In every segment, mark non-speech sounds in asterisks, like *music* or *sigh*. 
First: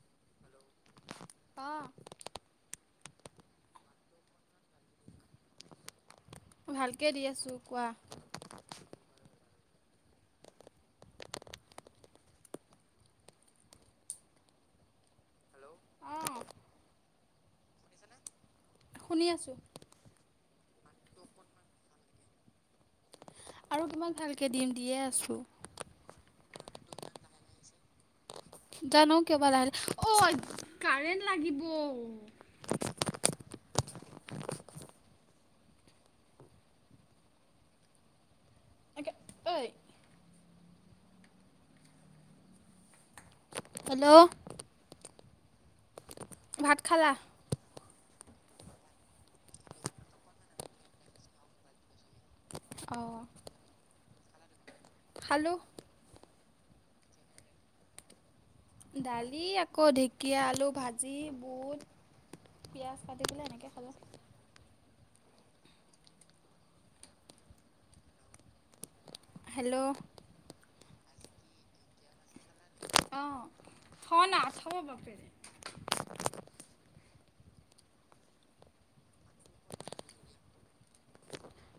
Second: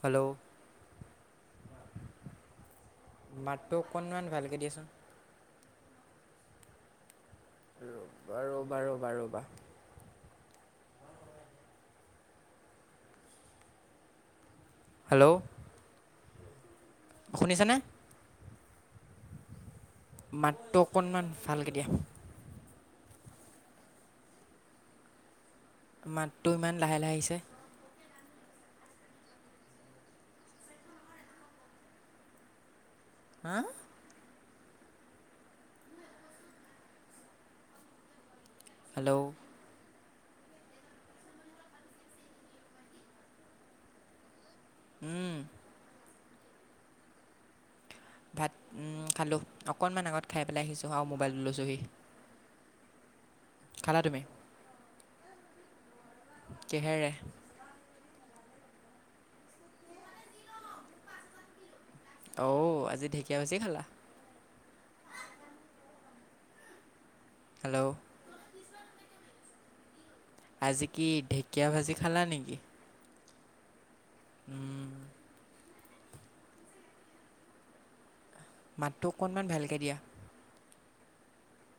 Hello অ', মাতটো অকণমান ভালকে দিয়াচোন। ভালকে দি আছোঁ কোৱা? বাৰু বাৰু বাৰু বা হেল্ল' শুনিছানে? শুনি আছোঁ। মাতটো অকণমান ভালকে দিয়া। আৰু কিমান ভালকে দিম দিয়ে আছো মাতটো ইমান লাহে লাহে আহিছে জানো কিয়বা লাহিলে অ কাৰেণ্ট লাগিব হা হেল্ল' ঐ হেল্ল' উম ভাত খালা ভাত খালোঁ অকণমান আগত খাই পেলাই আহিছোঁ আৰু মোবাইলত লৈছোঁহি অ', খালা তুমি? খালোঁ। কিহেৰে? দালি আকৌ ঢেকীয়া, আলু ভাজি, বুট। অ', পিঁয়াজ আজি কাটি ঢেকীয়া পেলাই ভাজি এনেকৈ খালা। খালোঁ। হেল্ল' হেল্ল' আজ কি ঢেকীয়া ভাজি খালানি? থ' না থ' উম, বাপেৰে। মাতটো অকণমান ভালকে দিয়া।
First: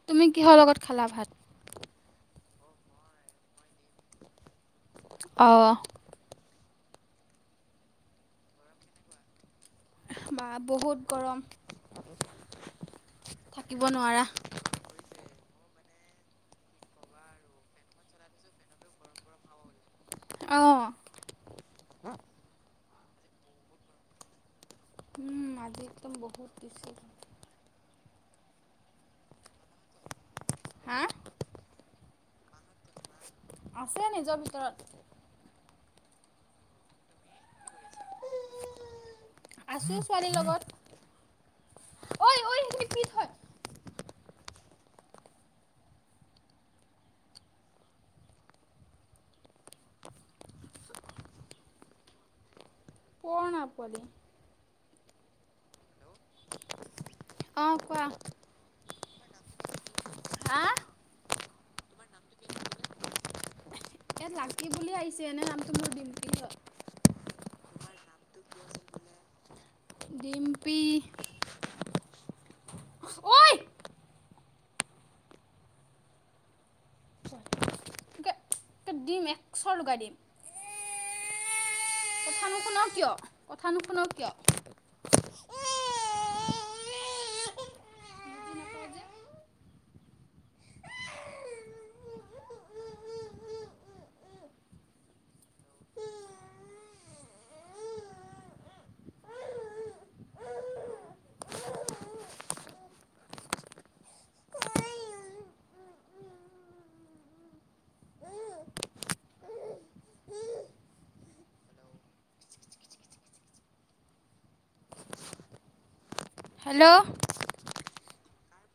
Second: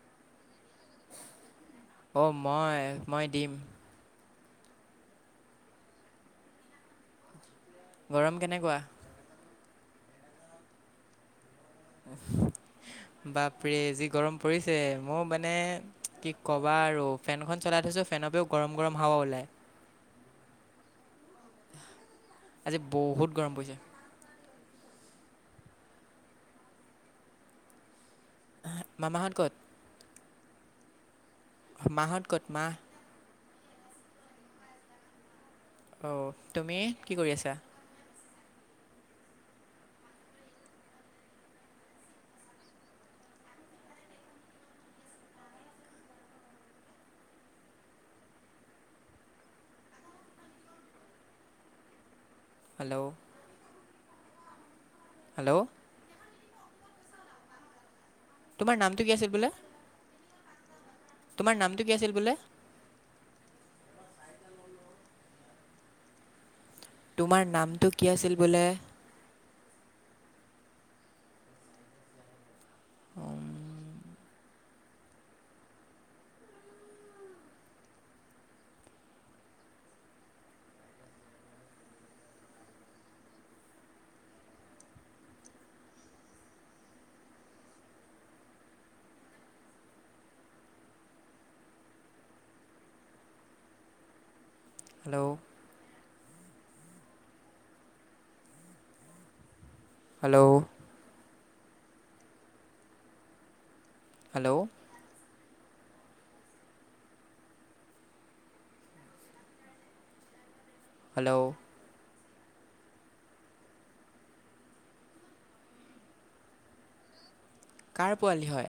তুমি কিহৰ লগত খালা ভাত? অ', মই - মই দিম। অ', গৰম কেনেকুৱা? বা বহুত গৰম। থাকিব বাপৰে যি নোৱাৰা। গৰম পৰিছে মই মানে কি কবা আৰু ফেনখন চলাই থৈছো ফেনৰ পৰাওঁ গৰম গৰম হাৱা ওলাই। অ', আজি বহুত গৰম পৰিছে। উম, আজি একদম বহুত বেছি। মামাহত কত? হাঁ? মাহত কট মা? আছে নিজৰ ভিতৰত অ', তুমি কি কৰি আছা? আছোঁ ছোৱালী লগত। ঐ ঐ *unintelligible* হেল্ল' পৰ না পোৱালি। হেল্ল'। অ', কোৱা। তোমাৰ নামটো কি আছিল বোলে? হাঁ। তোমাৰ নামটো কি আছিল বোলে? ইয়াত লাকি বুলি আহিছে এনে নামটো মই দিমপি হয়। তোমাৰ নামটো কি আছিল বোলে? ডিম্পি। ঐ উম, তোকে তোকে দিম এক চৰ লগাই দিম। কথা নুশুন কিয় কথা নুশুন কিয়? *unintelligible* যে hello. Hello. Hello. Hello. Hello. কাৰ পোৱালি হয়?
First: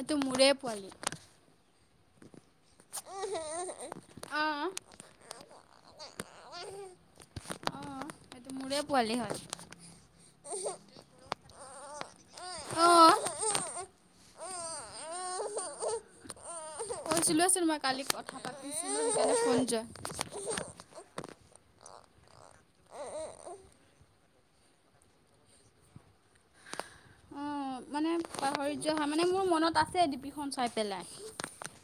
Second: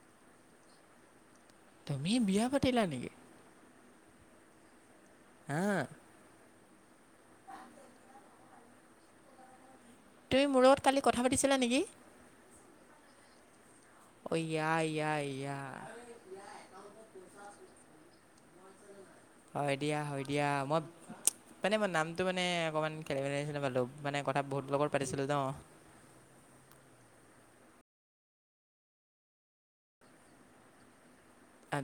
এইটো মোৰে পোৱালি। তুমি বিয়া পাতিলা নেকি? অহ। হা *unintelligible* সেইটো মোৰে পোৱালি হয়। তুমি মোৰ লগত কালি কথা পাতিছিলা নেকি? অহ। অয়া য়া য়া য়া। কৈছিলো আছিল মই কালি কথা পাতি হয় দিয়া হয় দিয়া মই মানে মানে নামটো মানে অকমান খেলি মেলিছিলে ভালো মানে কথা বহুত লগত পাতিছিলো ন। *inaudible* *unintelligible* মানে মোৰ মনত আছে ডিপিখন চাই পেলাই।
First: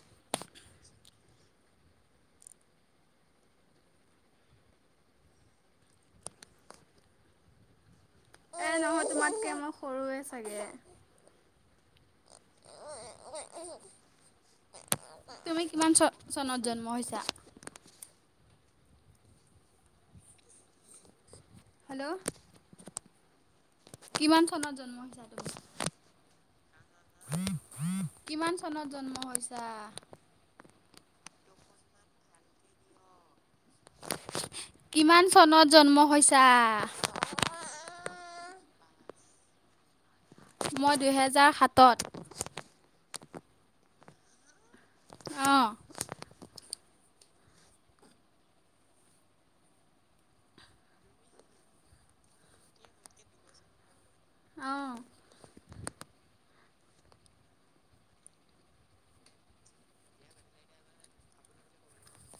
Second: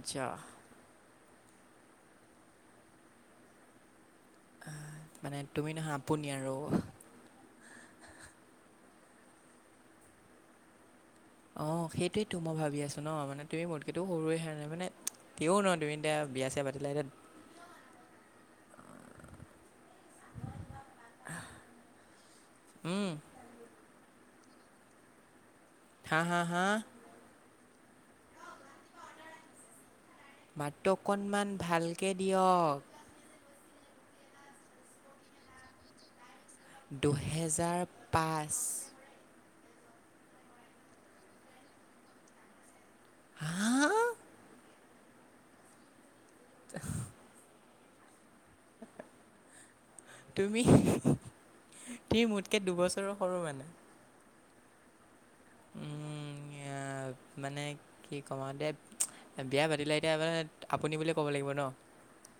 আতচা। আহ মানে তুমি নহয় আপুনি আৰু এ নহয় তোমাতকে মই সৰুৱে চাগে অ সেইটোয়ে তো মই ভাবি আছো ন মানে তুমি মৰ্কটো সৰুৱেণে মানে ও ন কিমান তুমি চ এতিয়া বিয়া চনত চয়া জন্ম পাতিলা এতিয়া হৈছা? *unintelligible* হেল্ল'। হম। কিমান চনত জন্ম হৈছা তুমি হা হা হা কিমান চনত জন্ম হৈছা? মাতটো অকণমান ভালকে দিয়ক কিমান চনত জন্ম হৈছে দুহেজাৰ পাঁচ মই দুহেজাৰ সাতত হা অঁ *inaudible* তুমি তুমি মোতকে দুবছৰৰ সৰু মানে অঁ। *inaudible* এ মানে কি কম আৰু দে বিয়া পাতিলে এতিয়া মানে আপুনি বুলিয়ে ক'ব লাগিব ন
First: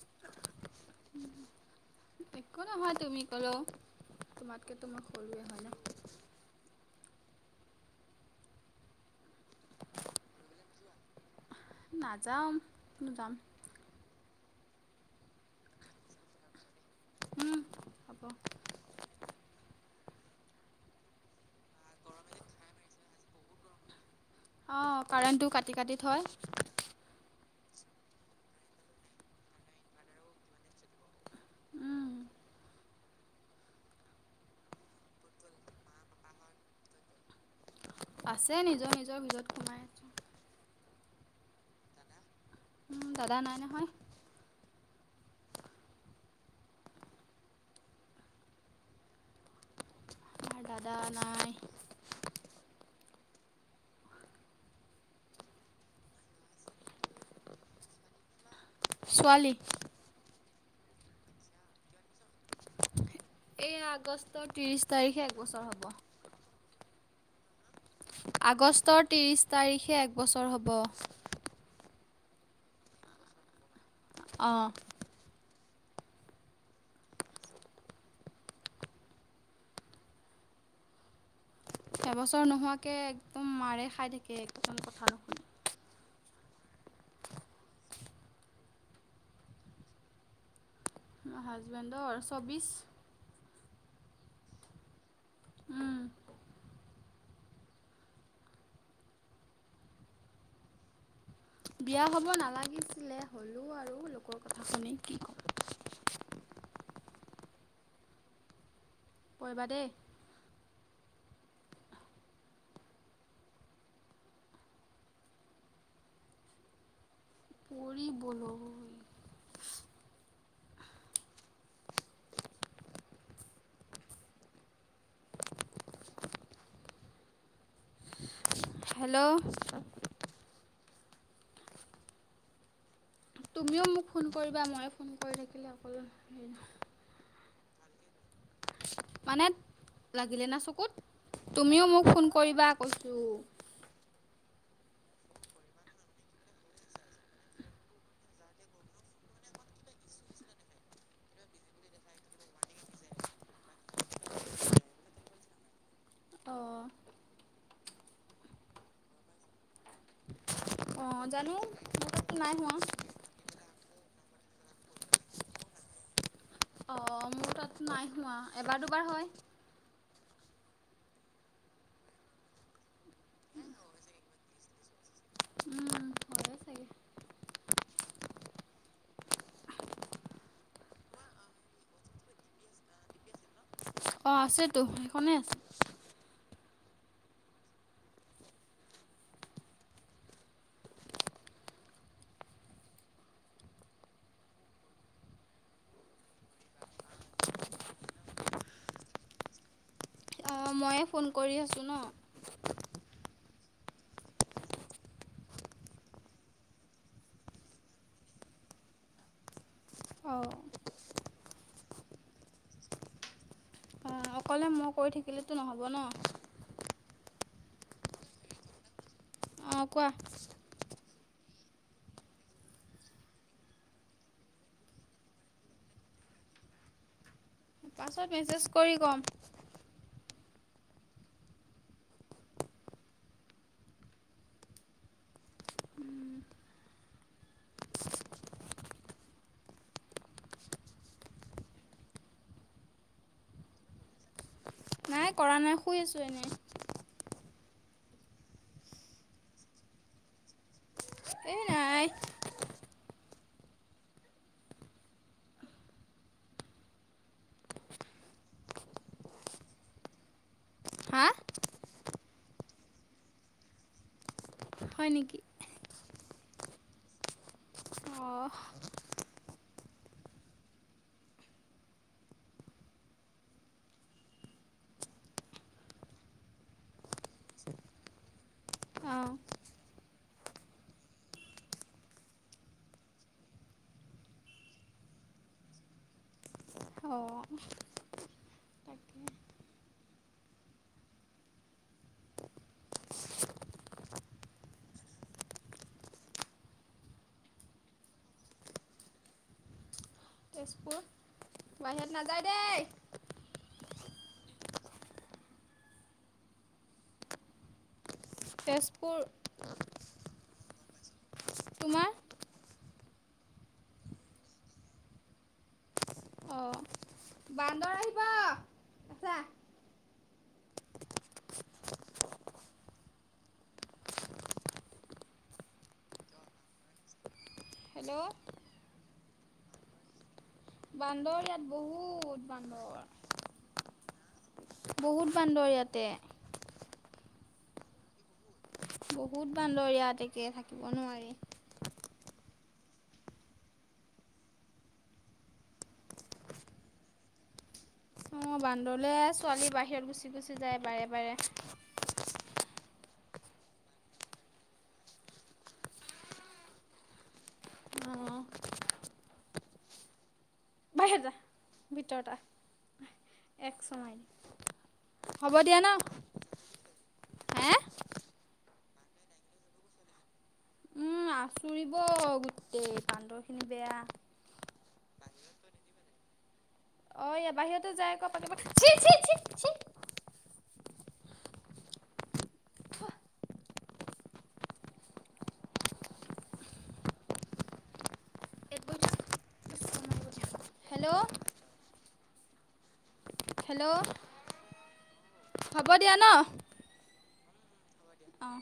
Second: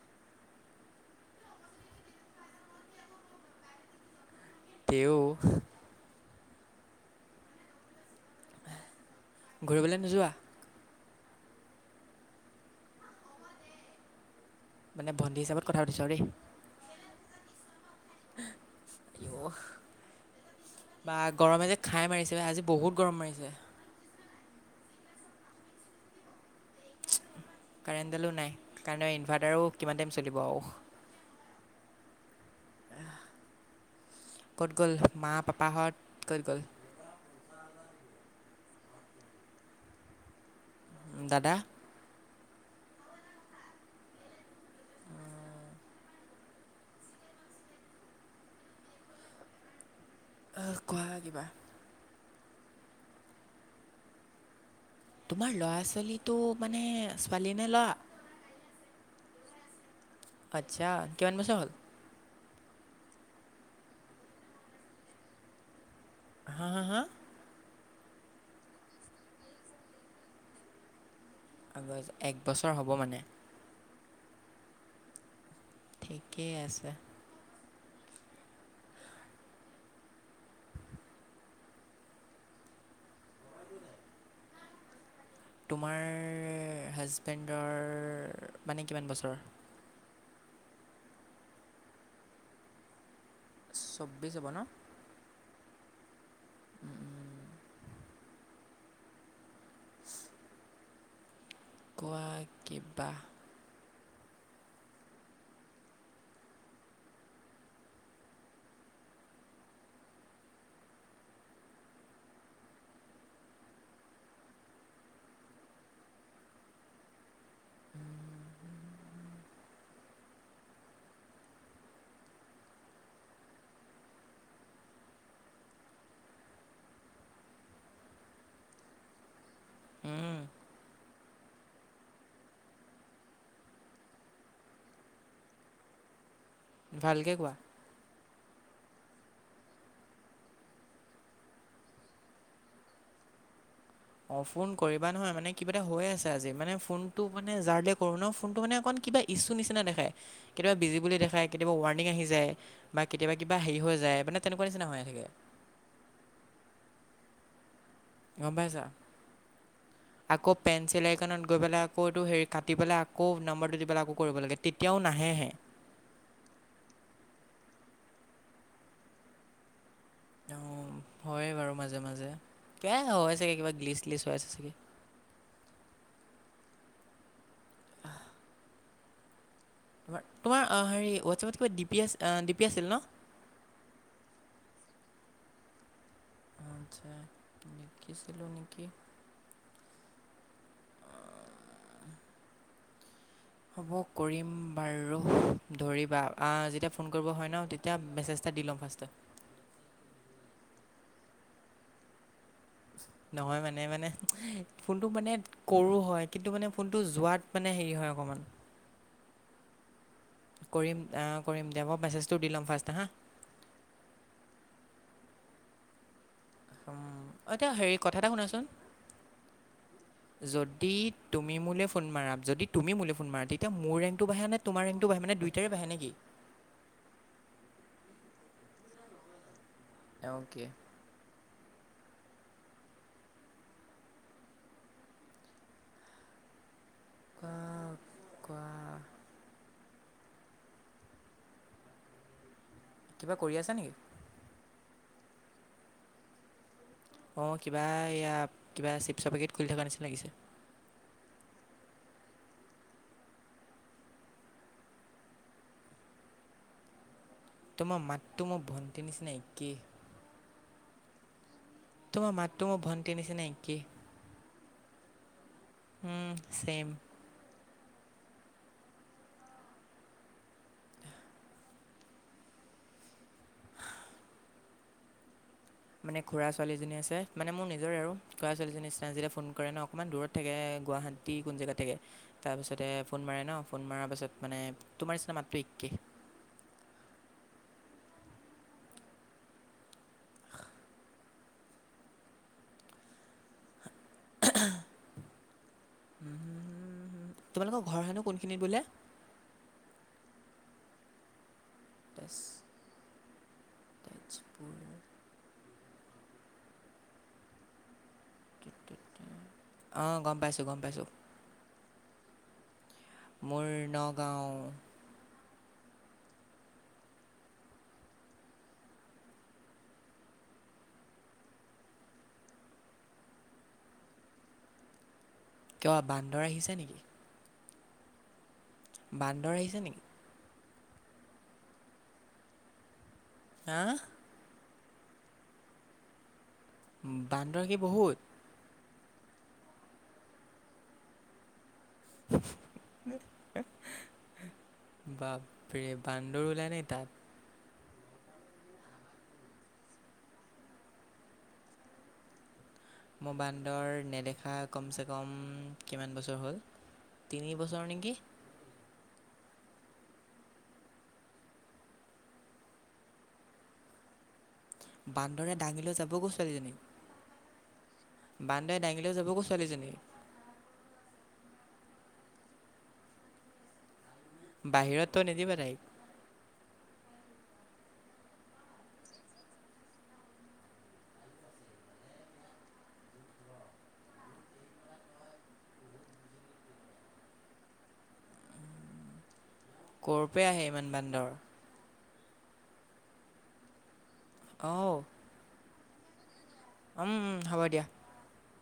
*inaudible* একো নহয় তুমি ক'লেও তোমাতকেটো মই তেও সৰুৱে হয় ন ঘূৰিবলৈ নোযোৱা? নাযাওঁ কো *unintelligible* যাম মানে ভণ্টি হিচাপত কথা পাতিছো আৰু দেই। উম। হ'ব কি হ'ব? বা গৰমে যে খাই মাৰিছে, আজি বহুত গৰম মাৰিছে। অ', কাৰেণ্টটো কাটি কাটি থয়। কাৰেণ্টডালো নাই কাৰনে ইনভাৰ্টাৰো কিমান টাইম চলিব আৰু উম কত গ'ল মা পাপা হত কত গল আছে নিজৰ নিজৰ ভিতৰত সোমাই আছে দাদা উম দাদা নাই নহয় আমাৰ দাদা কোৱা কিবা নাই তোমাৰ ল'ৰা ছোৱালীটো মানে ছোৱালী নে লৰা ছোৱালী আচ্ছা, কিমান বছৰ হ'ল? এই আগষ্টৰ ত্ৰিশ তাৰিখে একবছৰ হ'ব। হা হা হা। আগষ্টৰ ত্ৰিছ তাৰিখে এক বছৰ হ'ব। এক বছৰ হ'ব মানে অ'। ঠিকেই আছে। এবছৰ নোহোৱাকে একদম মাৰে খাই থাকে একদম কথা নুশুনে তোমাৰ হাজবেণ্ডৰ মানে, কিমান বছৰ? হাজবেন্ডৰ চৌব্বিছ। চৌব্বিছ হ'ব ন'। উম। বিয়া হব কোৱা কিবা নালাগিছিলে হ'লো আৰু। লোকৰ কথা শুনি কি ক'ব। পঢ়িবা দেই। পৰি বলৈ *unintelligible* হেল্ল'। তুমিও মোক ফোন কৰিবা ময়ো ফোন কৰি থাকিলে অকল হেৰি নহই ভালকে কোৱা। মানে লাগিলে না চকুত, তুমিও মোক ফোন কৰিবা কৈছো। অ', ফোন কৰিবা নহয় মানে কিবা এটা হৈ আছে আজি মানে ফোনটো মানে যাৰলে কৰো ন', ফোনটো মানে অকণ কিবা ইছ্যু নিচিনা দেখাই, কেতিয়াবা বিজি বুলি দেখাই কেতিয়াবা ৱাৰ্ণিং আহি যায় বা কেতিয়াবা কিবা হেৰি হৈ যায় যায় মানে তেনেকুৱা নিচিনা হৈয়ে থাকে। অ'। গম পাইছা। আকৌ পেন চিলাই অঁ খনত জানো গৈ মোৰ পেলাই আকৌ তাততো হেৰি নাই কাটি হোৱা পেলাই আকৌ নাম্ফাৰটো কৰিব লাগে, তেতিয়াও নাহেহে। অঁ মোৰ তাততো নাই হোৱা, এবাৰ দুবাৰ হয়। হয়ে বাৰু মাজে মাজে, ক হয় চাগে কিবা গ্লিচ লিচ হৈছে চাগে। উম হয়ে চাগে তোমাৰ হেৰি হোৱাটছএপত কিবা ডি পি আ ডি পি আছিল ন'। অ', আছেতো সেই খনে আছে। আচ্ছা নকিছিলিলোঁ নিকি। হ'ব কৰিম বাৰু ধৰিবা যেতিয়া ফোন কৰিব হয় ন', তেতিয়া মেছে ত দি লম ফাষ্টে অ', ময়ে ফোন কৰি আছোঁ ন? নহয় মানে, মানে ফোনটো মানে কৰো হয় কিন্তু মানে ফোনটো যোৱাত মানে হেৰি হয় অকমান। *unintelligible* অঁ কৰিম আহ, কৰিম দিয়া, মই মেছেজটো দি ল'ম ফাৰ্ষ্টে হা। অঁ অকলে মই কৈ থাকিলেতো নহ'ব ন! উম, এতিয়া হেৰি কথা এটা শুনাচোন। অঁ কোৱা যদি তুমি মোলে ফোন মাৰা, যদি তুমি মোলে ফোন মাৰা তেতিয়া মোৰ ৰেংকটো বাঢ়ে নে তোমাৰ ৰেংকটো বাঢ়ে মানে দুইটাৰে বাঢ়ে নে কি। পাছত মেছেজ কৰি কম। অ'কে। কোৱা কোৱা। কিবা কৰি আছা নেকি? পৰা নাই শুই আছোঁ এনেই। অঁ, কিবা এয়া কিবা চিপছৰ পেকেট খুলি থকা নিচি লাগিছে। এ নাই। তোমাৰ মাতটো মই ভণ্টিৰ নিচিনা একেই। হা তোমাৰ মাতটো মোৰ ভণ্টিৰ নিচিনা একেই। হয় নেকি? উম, চেম। অঁ মানে খুৰা ছোৱালীজনী আছে মানে মোৰ নিজৰে আৰু খুৰা ছোৱালীজনী নিচিনা যেতিয়া অঁ ফোন কৰে ন অকনমান দূৰত থাকে গুৱাহাটী, কোন জেগাত থাকে! তাৰ পিছতে ফোন মাৰে ন, ফোন মাৰ পাছত মানে তোমাৰ নিচিনা মাতটো এক কে। অঁ। তাকে *inaudible* হম হ, তোমালোকৰ ঘৰ হেনো কোনখিনিত বোলে? তেজপুৰ। বাহিৰত তেজ নাযায় দেই তেজপুৰ। তেজপুৰ অ', গম পাইছো, গম পাইছো। তোমাৰ? মোৰ নগাঁও। অঁ বান্দৰ আহিব আছা। কিয় বান্দৰ আহিছে নেকি? হেল্ল' বান্দৰ আহিছে নেকি? বান্দৰ ইয়াত বহুত বান্দৰ। হা? বহুত বান্দৰ ইয়াতে। বান্দৰ কি বহুত? বহুত বান্দৰ ইয়াত একে, থাকিব নোৱাৰি। *inaudible* বাপৰে! বান্দৰও ওলাই নি তাত? অঁ, বান্দৰলৈ, ছোৱালী বাহিৰত গুচি গুচি যায় বাৰে বাৰে। মোৰ বান্দৰ নেদেখা কমচে কম কিমান বছৰ হ'ল! তিনি বছৰ নেকি। অঁ বাহিৰত জা, ভিতৰত আহ। এক চৰ মাৰিম। বান্দৰে দাঙি লৈ যাবগৈ ছোৱালীজনীক। হে বান্দৰে দাঙিলৈ যাবগৈ ছোৱালীজনী। আাঁচুৰিব গোটেই বান্দৰ খিনি বেয়া। বাহিৰত থৈ নিদিবা তাইক। অ এয়া বাহিৰতো যায় আকৌ পতাপত *unintelligible* ক'ৰ পৰা আহে ইমান হেল্ল' বান্দৰ? হেল্ল'! অ' হ'ব দিয়া ন উম হ'ব দিয়া অঁ